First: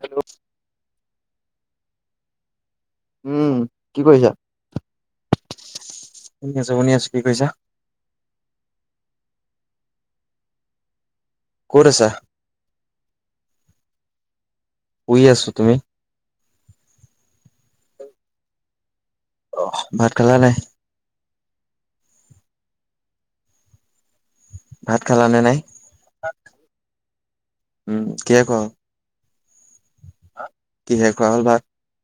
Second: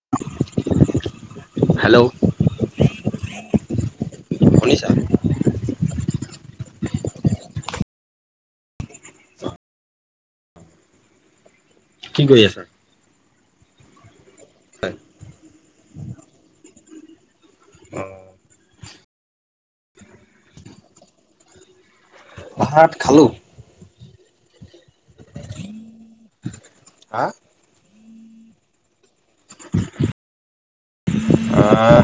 Hello. Hello উম কি কৰিছা শুনিছা শুনি আছে শুনি আছো কি কৈছা ক'ত আছা? কি কৰি আছা শুই আছো তুমি অ। অ ভাত খালা নাই। ভাত খালোঁ ভাত খালানে নাই হা উম কি ক কি শেষ খোৱা হ'ল ভাত আহ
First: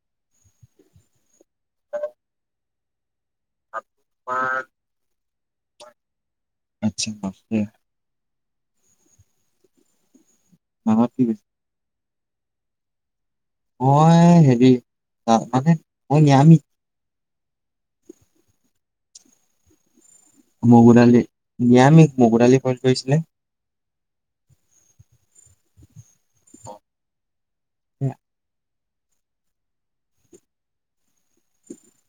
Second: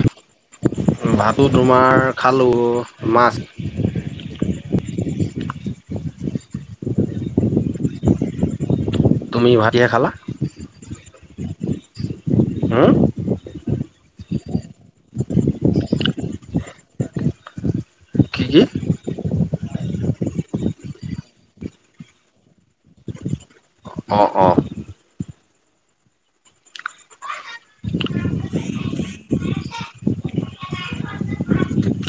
ভাতো তোমাৰ খালোঁ মাছ আ আচ্ছা [unintelligible] তুমি ভাটিয়ে খালা অ ঠিক আছে হুম মই হেৰি মানে মই [unintelligible] কি কি মগুদালি নিয়ামিক মগুদালি কল কৰিছিলে অ অ [unintelligible] এ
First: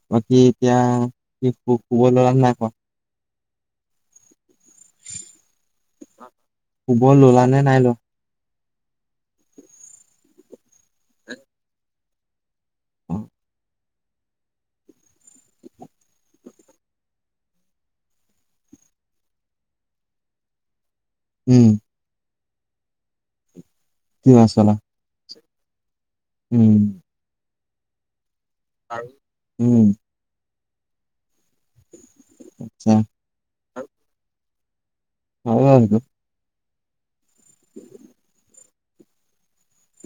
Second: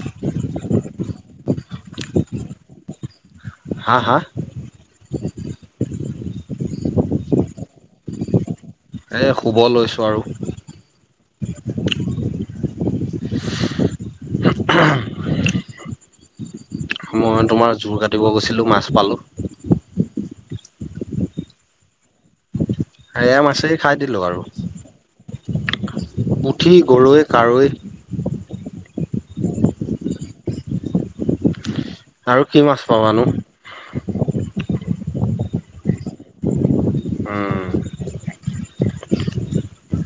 বাকিতিবল ন হা হা। শুব ললা নে নাই লোৱা এই শুব লৈছোঁ আৰু অ মই তোমাৰ জোৰ কাটিব গৈছিলোঁ মাছ পালোঁ উম আয়া মাছে খাই দিলোঁ কি আৰু মাছ ল'লা? পুঠি, উম, গৰৈ, কাৱৈ [unintelligible] উম আৰু কি মাছ আচ্ছা। পাবানো হয় বাৰু সেইটো উম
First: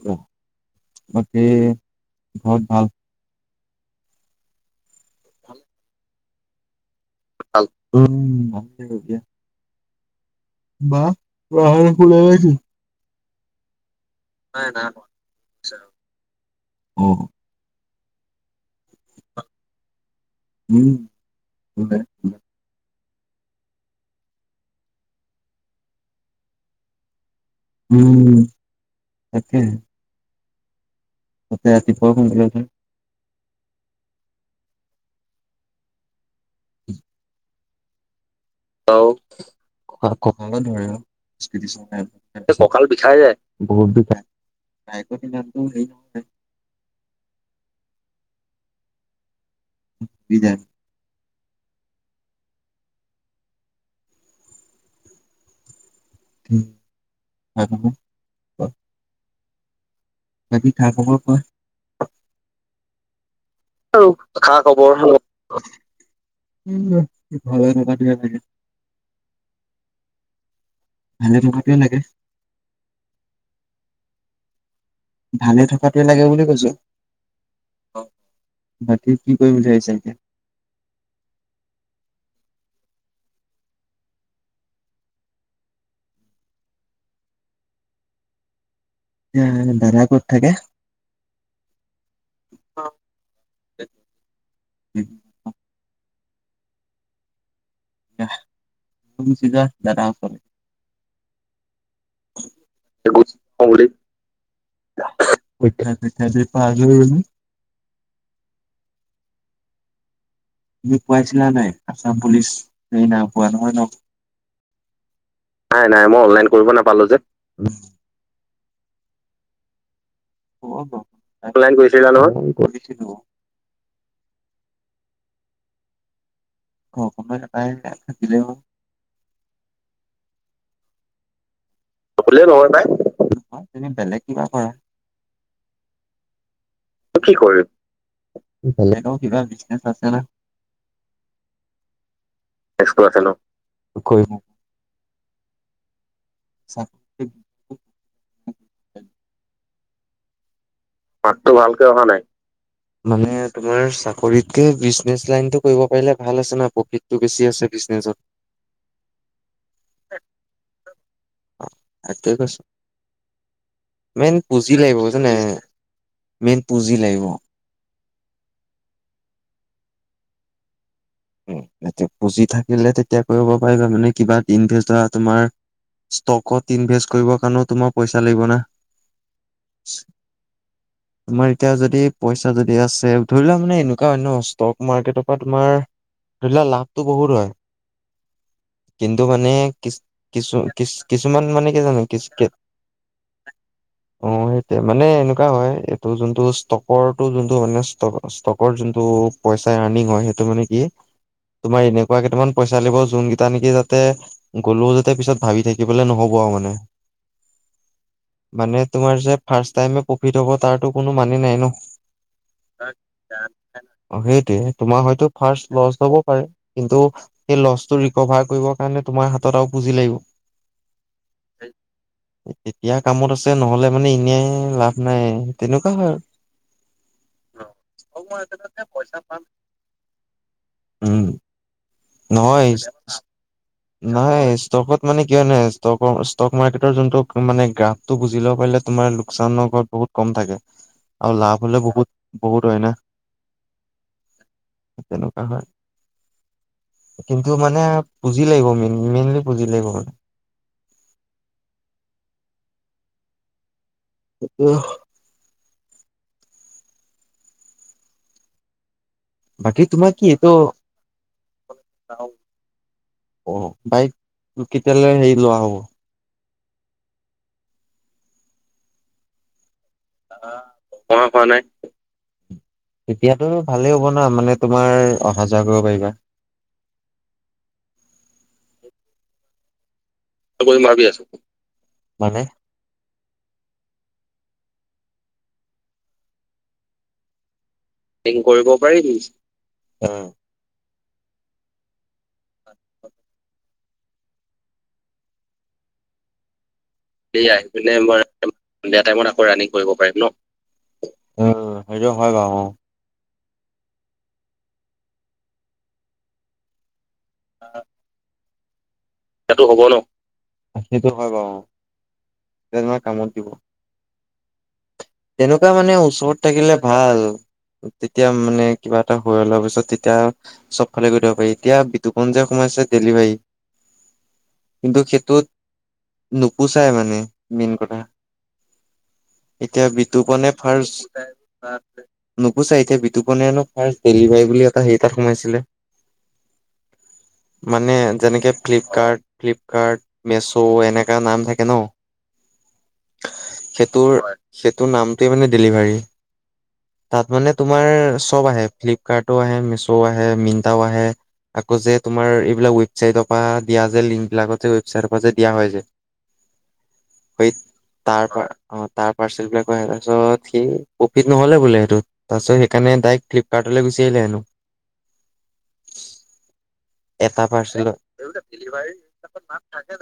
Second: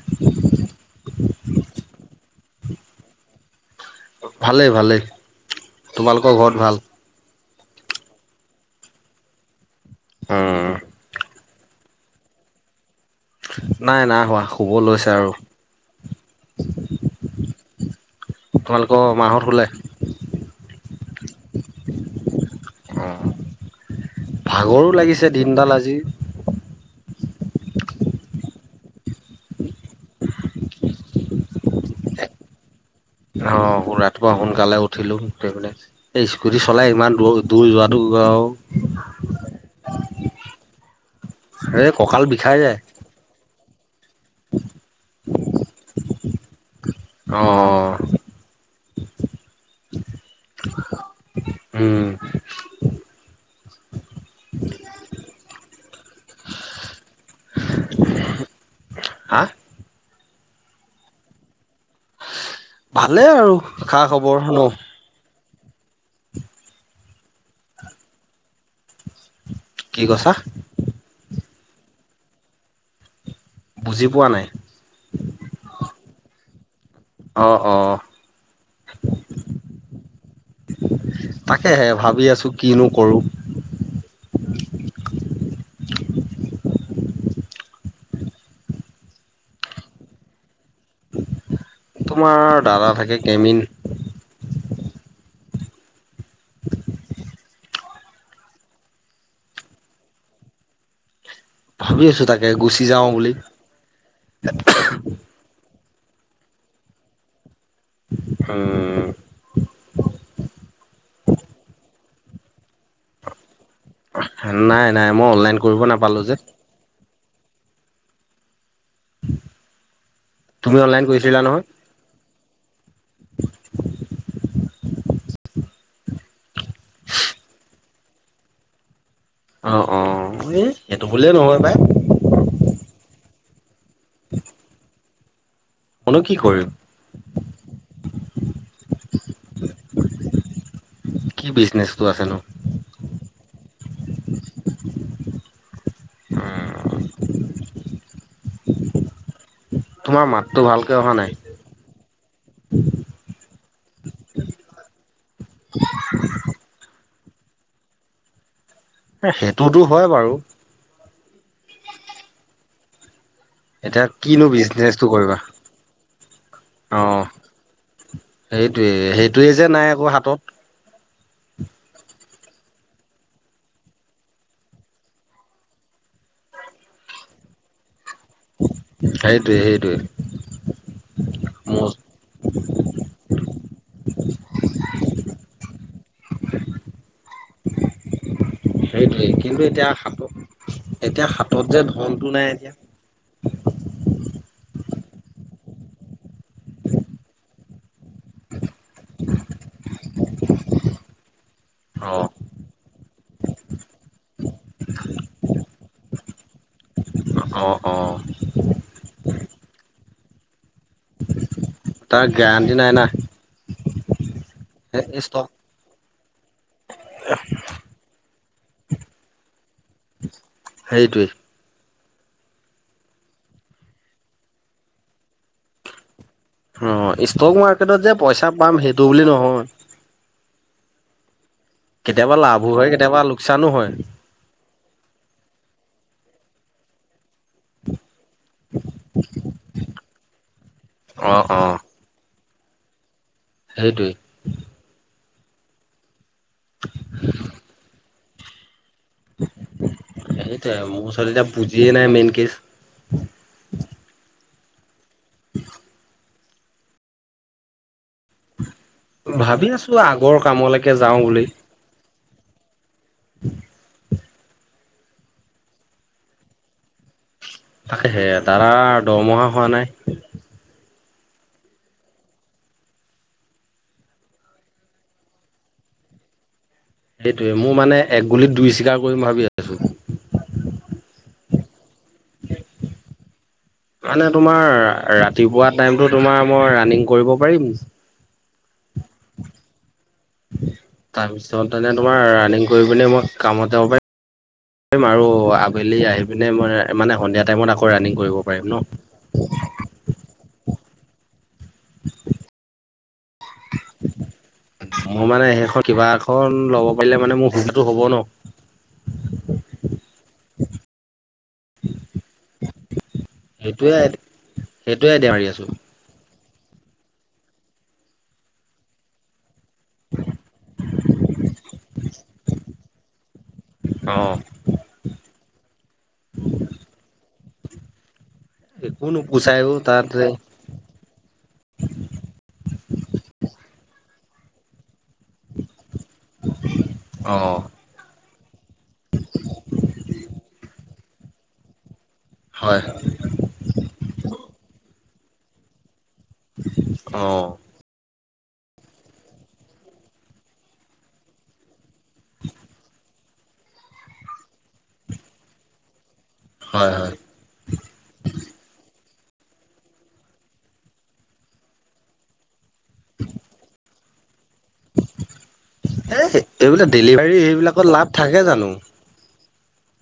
অ বাকী ঘৰত ভাল ভালেই ভালেই তোমালোকৰ ঘৰত ভাল [unintelligible] উম [unintelligible] উম বা [unintelligible] হ ত ৰাাহ ফুল আহ নাই নাই হোৱা শুব লৈছে আৰু অহ তোমালোক মা হঁত শুলে? উম শুলে অ ভাগৰো লাগিছে দিনডাল আজি উম তাকে তাতে ৰাতিপুৱা সোনকালে উঠোঁ অ ৰাতিপুৱা সোনকালে উঠিলো, উঠি পিনে এই স্কুটি চলাই ইমান দৰ দূৰ যোৱাতো আৰু কঁকালত ধৰে এই কঁকাল বিষাই নহ যায় ককাল বিষাই যায় বহুত দুখা বাইকৰ দিনো হেই নহয় [unintelligible] অ বিধাৰ [unintelligible] উম [unintelligible] হা বাকী সা খবৰ কোৱা ভালে আৰু খা আৰু খবৰ খা ন খবৰ নো উম ভাল নিকে থে [unintelligible] কি কৈছা ভালে থকাটোৱে লাগে বুজি পোৱা নাই ভালে থকাতোৱে লাগে বুলি কৈছো অ অ বাকী কি কৰিম বুলি ভাবিছে এতিয়া তাকেহে ভাবি আছোঁ কিনো কৰোঁ দাদাই কত থাকে তোমাৰ দাদা থাকে কেমিন [inaudible] [unintelligible] ভাবি আছো তাকে গুচি যাওঁ বুলি [unintelligible] হম তুমি পোৱাইছিলা নাই আছাম পুলিচ স ন পোৱা নহয় ন নাই নাই মই অনলাইন কৰিব নাই নাই মই নাপালো যে অনলাইন কৰিব নাপালো [inaudible] তুমি অনলাইন কৰিছিলা নহয় অনলাইন কৰিছিলা নহয় কৰিছিলো [inaudible] অ অ এই ইেইটো বুলিয়েই নহয় পাই [unintelligible] তুমি বেলেগ কিবা কৰা মনো কি কৰিম কি বিজনেচটো আছেনো [unintelligible] [unintelligible] তোমাৰ মাত মাতটো ভালকে অহা নাই মানে তোমাৰ চাকৰিতকে বিজনেচ লাইনতটো কৰিব পাৰিলে ভাল আছে না প্ৰফিটটো বেছি আছে বিজনেছত সেইটোতো হয় বাৰু অ এট কছ এতিয়া মেইন কিনো পুঁজি লাগিব বিজনেচটো জানে কৰিবা মেইন পুঁজি লাগিব সেইটোৱে সেইটোৱে যে নাই আকৌ হাতত এয়া পুজি থাকিলে তেতিয়া কৰিব পাৰিবা মানে কিবা ইনভেষ্ট ধ তোমাৰ ষ্টকত ইনভেষ্ট কৰিব কাৰণেও তোমাৰ পইচা লাগিব না সেইটোয়ে সেইটোয়ে তোমাৰ এতিয়া মোৰ যদি পইচা যদি আছে ধৰি লোৱা মানে এনেকুৱা অনয় ষ্টক মাৰ্কেটৰ পৰা তোমাৰ ধৰি লোৱা লাভটো বহুত হয় কিন্তু সেইটোৱে মানে এতিয়া কি হাতত কিছু কি এতিয়া কিছুমান হাতত মানে যে কি জানো কি অ ধনটো নাই এতিয়া সেইটো মানে এনেকুৱা হয় এইটো যোনটো ষ্টকৰটো যোনটো মানে ষ্ট ষ্টকৰ যোনটো পইচাই আৰ্নিং হয় সেইটো মানে কি তোমাৰ অ এনেকুৱা কেইটামান পচ চালিব যোনকেইটা নেকি যাতে গ'লো যাতে পিছত ভাবি থাকিবলৈ নহ'ব আৰু মানে অঁ অঁ মানে তোমাৰ যে ফাৰ্ষট টাইমে প্ৰফিট হ'ব তাৰো কোনো মানি নাই ন তাৰ গাৰেণ্টি নাই না অ সেই তোমাৰ হয়তো ষ্টক ফাৰ্ষ্ট লছ লব পাৰে কিন্তু সেই লছটো কভাৰ কৰিবৰ কাৰণে তোমাৰ হাতত আৰু পুজি লাগিব। সেইটোৱেই এতিয়া কামত আছে নহলে মানে এনেই লাভ নাই তেনেকুৱা হয় অ ষ্টক মাৰ্কেটত যে পইচা পাম সেইটো বুলি আৰু নহয় উম কেতিয়াবা লাভো হয় কেতিয়াবা লোকচানো হয় নাই ষ্টকত মানে কিয় নাই ষ্টক ষ্টক মাৰ্কেটৰ যোনটো মানে গ্ৰাফটো বুজ ল পাৰিলে তোমাৰ লোকচানৰ ঘৰত বহুত কম থাকে অ আৰু লাভ হ'লেও বহুত বহুত হয় ন সেইটোৱেই তেনেকুৱা হয়। কিন্তু মানে জিলে গ'মি সেইটোয়ে মোৰ ওচৰত এতিয়া বুজিয়ে নাই মেইন কেচ উ উম [inaudible] ভাবি বাকী আছো তোমাৰ কি আগৰ এইটো কামলৈকে যাওঁ বুলি অ বাইক কেতিয়ালৈ হেৰি লোৱা হ'ব তাকে সে দাদা দৰমহা হোৱা নাই োৱা নাই এতিয়াতো ভালেই হ'ব ন মানে তোমাৰ অহা যোৱা কৰিব পাৰিবা সেইটোৱে মোৰ মানে এক গুলিত দুই চিকাৰ কৰিম ভাবি আছো মাবি আছো মানে মানে তোমাৰ ৰাতিপুৱা টাইমতটো তোমাৰ মই ৰাণং কৰিব পাৰিম কৰিব পাৰিমি তাৰপিছত অ ত তোমাৰ ৰানিং কৰি পিনে মই কামত বাৰে আৰু আবেলি আহি পিনে মই মানে সন্ধিয়া সয় আহ টাইমত আকৌ মনে ৰানিং মই কৰিব পাৰিম ন সন্ধিয়া টাইমত আকৌ ৰানিিং কৰিব পাৰিম ন উ সেইটো হয় বাৰু অ ম মানে সেইখন কিবা এখন ল'ব। পাৰে মানে মোৰ সুধাটো হব ন। সটো হ'ব ন সেইটো হয় বাৰু তেহয় কামত দিব সেইটোয়ে [inaudible] তেনেকুৱা মানে ওচৰত থাকিলে ভাল তেতিয়া মানে কিবা এটা হৈ অলপ তাৰিছত তেতিয়া চবফালে কৰি দিব পাৰি এতিয়া বিতুপন্জ সোমাইছে ডেলিভাৰী অ কিন্তু সেইটোত নুপুচাই মানে ম কথা এই কোনো এতিয়া বিতুপনে ফাৰ্ষ নুকোছাই এতিয়া বিতুপনেনো ফাৰ্ষ [unintelligible] ডেলিভাই বুলি এটা হ [unintelligible] তাত সোমাইছিলে অ মানে যেনেকে ফ্লিপকাৰ্ট ফ্লিপকাৰ্ট মেছো এনেকা নাম থাকে ন হয় তোৰ নামটোৱে মানে ডেলিভাৰী অ তাত মানে তোমাৰ চব আহে ফ্লিপকাৰ্টও আহে মিছ আহে মিণ্টটাও আহে আকৌ যে তোমাৰ এইবিলাক ৱেবচাইটৰ পৰা দিয়া যে লিংক বিলাকতে ৱেবচাইটৰ পৰা যে দিয়া হয় যায় হয় হয় [unintelligible] স তাৰ পৰা আ পাৰ্চেলবিলাক আহ তাৰপিছত সেই প্ৰফিট নহ'লে বোলে সেইটোত তাৰপিছত সেইকাৰণে ডৰেক্ট ফ্লিপকাৰ্টলৈ গুচি আহিলে হে এইবিলাক ডেলিভাৰী এটা সেইবিলাকৰ লাভ থাকে জানো তাকেত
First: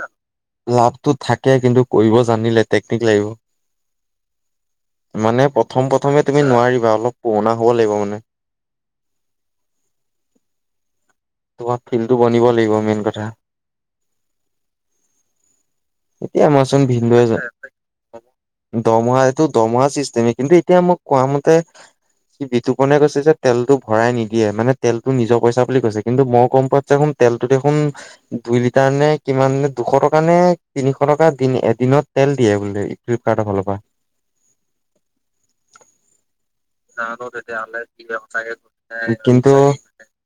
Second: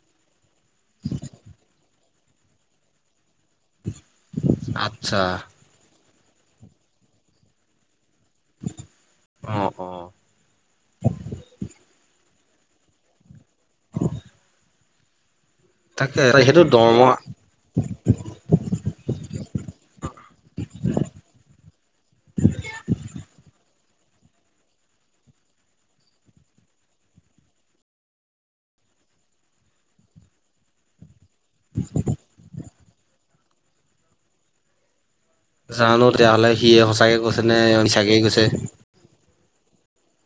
[unintelligible] লাভটো থাকে কিন্তু কৰিব জানিলে টেকনিক লাগিব আচ্ছা মানে প্ৰথম প্ৰথমে তুমি নোৱাৰিবা অলপ পুৰণা হ'ব লাগিব মানে অঁ অঁ তমত ফিলো [unintelligible] বনিব লাগিব মেইন কথা তাকে এতিয়া সেইটো মমাৰচোন দৰমহা ভিনন্দুৱে য দমহা এইটো দমহা চিষ্টেম কিন্তু এতিয়া মোক কোৱা মতে সি বিতুপনে কৈছে যে তেলটো [unintelligible] ভৰাই নিদিয়ে মানে তেলতটো নিজৰ পইচা বুলি কৈছে কিন্তু মই গম পোৱা দেখোন তেলতো দেখোন দুই লিটাৰ নে কিমান দুশ টকা নে তিনিশ টকা এদিনত তেল দিয়ে বোলে। ফ্লিপকাৰ্টৰ ফালৰ পৰা জানো তেতিয়াহলে, সিয়ে সঁচাকে জানো কৈছে নে, তেতিয়াহ'লে কি মিছাকেই কৈছে? সঁচাকে কিন্তু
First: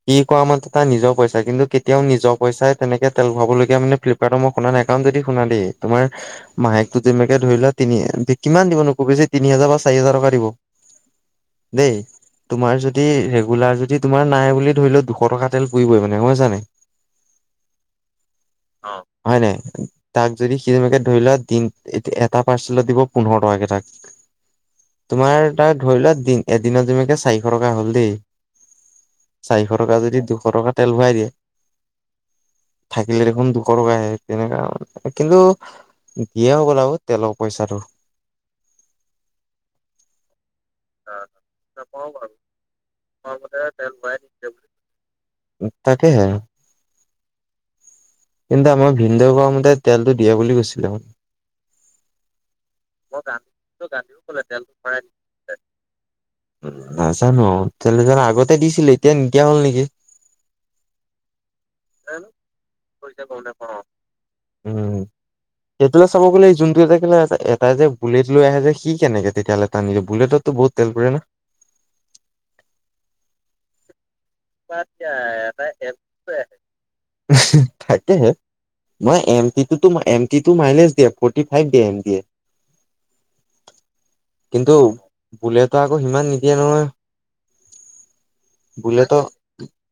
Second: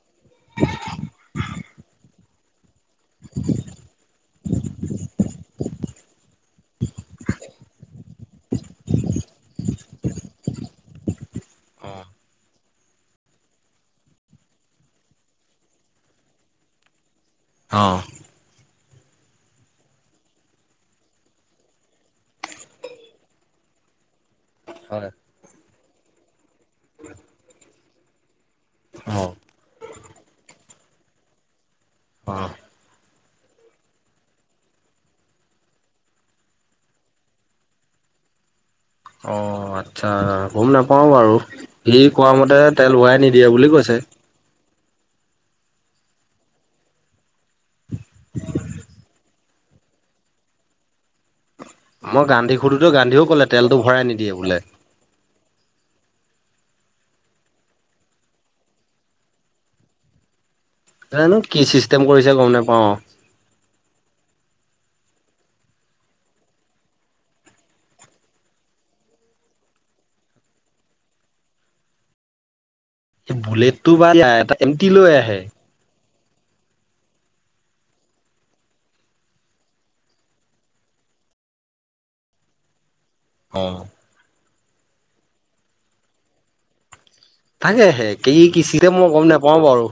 কি কোৱা মতে তাৰ নিজৰ পইচা কিন্তু কেতিয়াও নিজৰ পইচাই তেনেকে তেল ভৰাবলগীয়া মানে ফ্লিপকাৰ্ট মই শুনা নাই একা যদি শুনা দেই তোমাৰাহেকটো যেনেকে ধৰিলোৱা তিনি কিমান দিব ন কো বেি তিনি হাজাৰ প। চিহাজৰ টকা দিব [unintelligible] অ দেই তোমাৰ যদি যদি ৰেগুলাৰ যদি তোমাৰ নাই বুলি ধৰি লও দুশ টকা তেল পুৰিবই মানে হয়য়ছানে অ হয় নে তাক যদি সি তেনেকে ধৰি লোৱা দ এটা পাৰ্চেলত দিব পোন্ধৰ টকাকে টাক‌ তোমাৰ তাই ধৰিলে দিন এদিনত যেুনোকে চাৰিশ টকা হ'ল দেই চাৰিশ টকা যদি দুশ টকা তেল ভৰাই দিয়ে অ থাকিলে দেখোন দুশ টকা আহে তেনেকা কিন্তু দিয়ে হ গ'ল আৰু তেলৰ পইচাটো অ আচ্ছা গম নাপাও বাৰু সি নাপাওঁ কোৱা বাৰু মতে তেল োৱাই নিদিয়ে বুলি কৈছে তাকে হে কিন্ত আ ম বিন্দে ততে তেলটো দিয়া বুলি কৈছিলে ম মই গান্ধী সুধোঁতে গান্ধীয়েও ক'লে তেলটো ভৰাই নিদিয়ে বোলে। নাজানোলে জান আগতে দিছিলো এতিয়া নকিয়া হ'ল নেকি জানো কি চিষ্টেম জানো কি কৰিছে গম নোপাও কৰিছে গম নেপাওঁ। উম সেইটোে চাব গ'লে যোনটো এটা কেলে াই যে বুলেট লৈ আহে যে সি কেনেকে তেতিয়াহ'লে টানি বুলেটতো বহুত তেল পৰে না এই বুলটটো এ এমটি লৈ আহে থাকে মই এম টি টি মাইনাচ দিয়ে ফটি ফাইভ দ অ কিন্তু বোলে তো আকৌ সিমান নিদিয়ে নহয় তাকে হে কি কি চিছে মই বুলেটো গম নাপা অ', বাৰু।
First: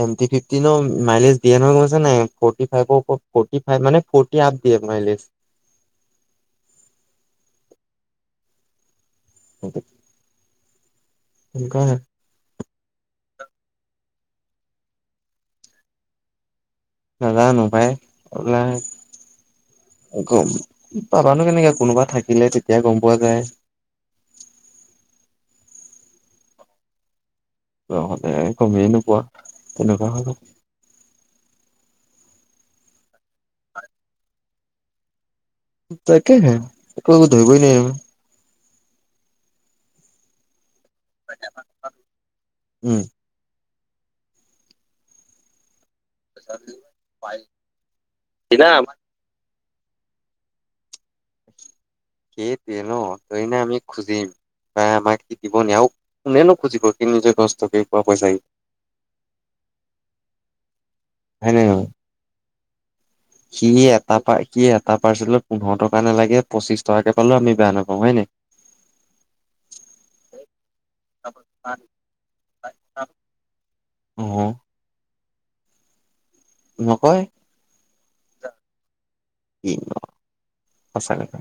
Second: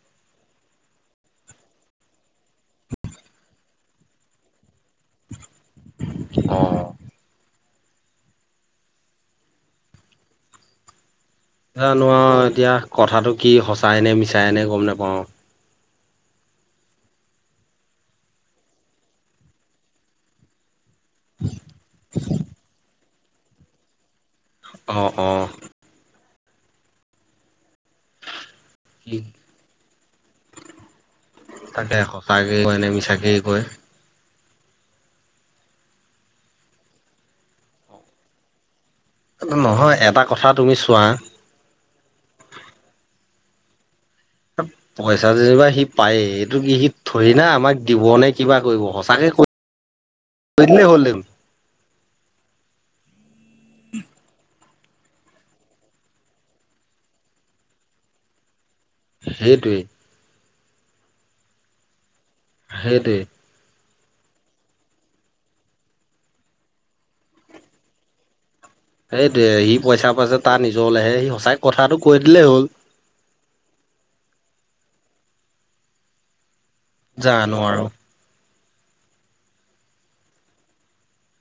এম টি ফিফটিন মাইলেজ দিয়ে নহয় কৈছে নাই ফৰ্টি ফাইভৰওপ ফৰ্টি ফাই মানে ফটি আপ দিয়ে মাইলেজ অ সেইটো জ জানো এতিয়া কথাাতটো কি সঁচাই নে মিছা চাইনে ঘূম ন পাওঁ নাজানো ভাইল পাবাানো কেনেকে কোনোবা থাকিলে তেতিয়াাই গম পোৱা যায় অ অ তহ'লে কমিয়ে কি নোপোৱা তেনেকুৱা হ' তাকে সঁচাকয় কনেে মিছাকেই কয় তাকেহে এক ধৰিবই ন নহয় এটা কথা তুমি চোৱা উম পইচা যেিবা সি পায় এইটো কি সি ধৰি না আমাক দিব নে কিবা কৰিব সঁচাকে। তনে হলে কেইতিেন ধৰিনে আমি খুজিম বা আমাক সি দিব নিয় আৰু কোনে নোখুজিব কি নিজে কষ্ট কে কোৱা পইচাি সেইটোৱেই হয়নে হয়েই সি এটা কি এটা পাৰ্চেলত পোন্ধৰ টকা ন লাগে পচিছ টকাকে পালেও আমি বেয়া নাপাওঁ হয় নাই এইটো সি পইচা পইচা তাৰ নিজৰ ওল আহে সি সঁচাই কথাটো কৈ দিলেই হ'ল অ নকয় জানো আৰু কি সচাকে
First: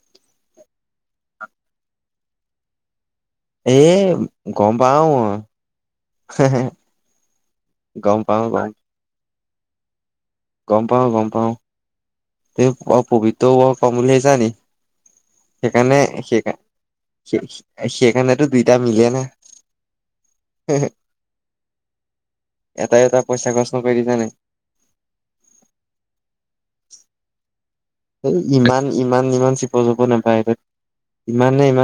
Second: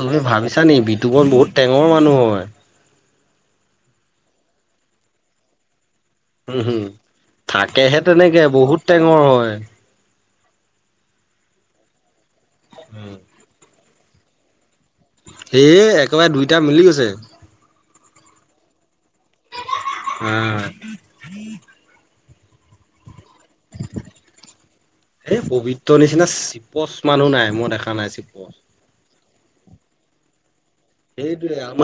তুমি ভাবিছা নি তমাৰ বহুত টেঙৰ মানুহ হয়। [unintelligible] এ গম পাও অ উম হম থাকেহে গম পাও তেনেকে গম বহুত টেঙৰ হয় উ গম পাও গম পাওঁ স পবিত্ৰ কমলেশ জানি সেই একেবাৰে দুইটা মিলি গৈছে। এনেতো দুইটা মিলে নে আহ এটা এটা পইচা খৰচ নকৰি দিছা নাই এই পবিত্ৰ নিচিনা চিপচ মানুহ নাই মই দেখা। নাই এই চিপচ ইমান ইমান ইমান চিপ চিপ নাপায় সেইটোৱে ইমানে আমাৰ ইমান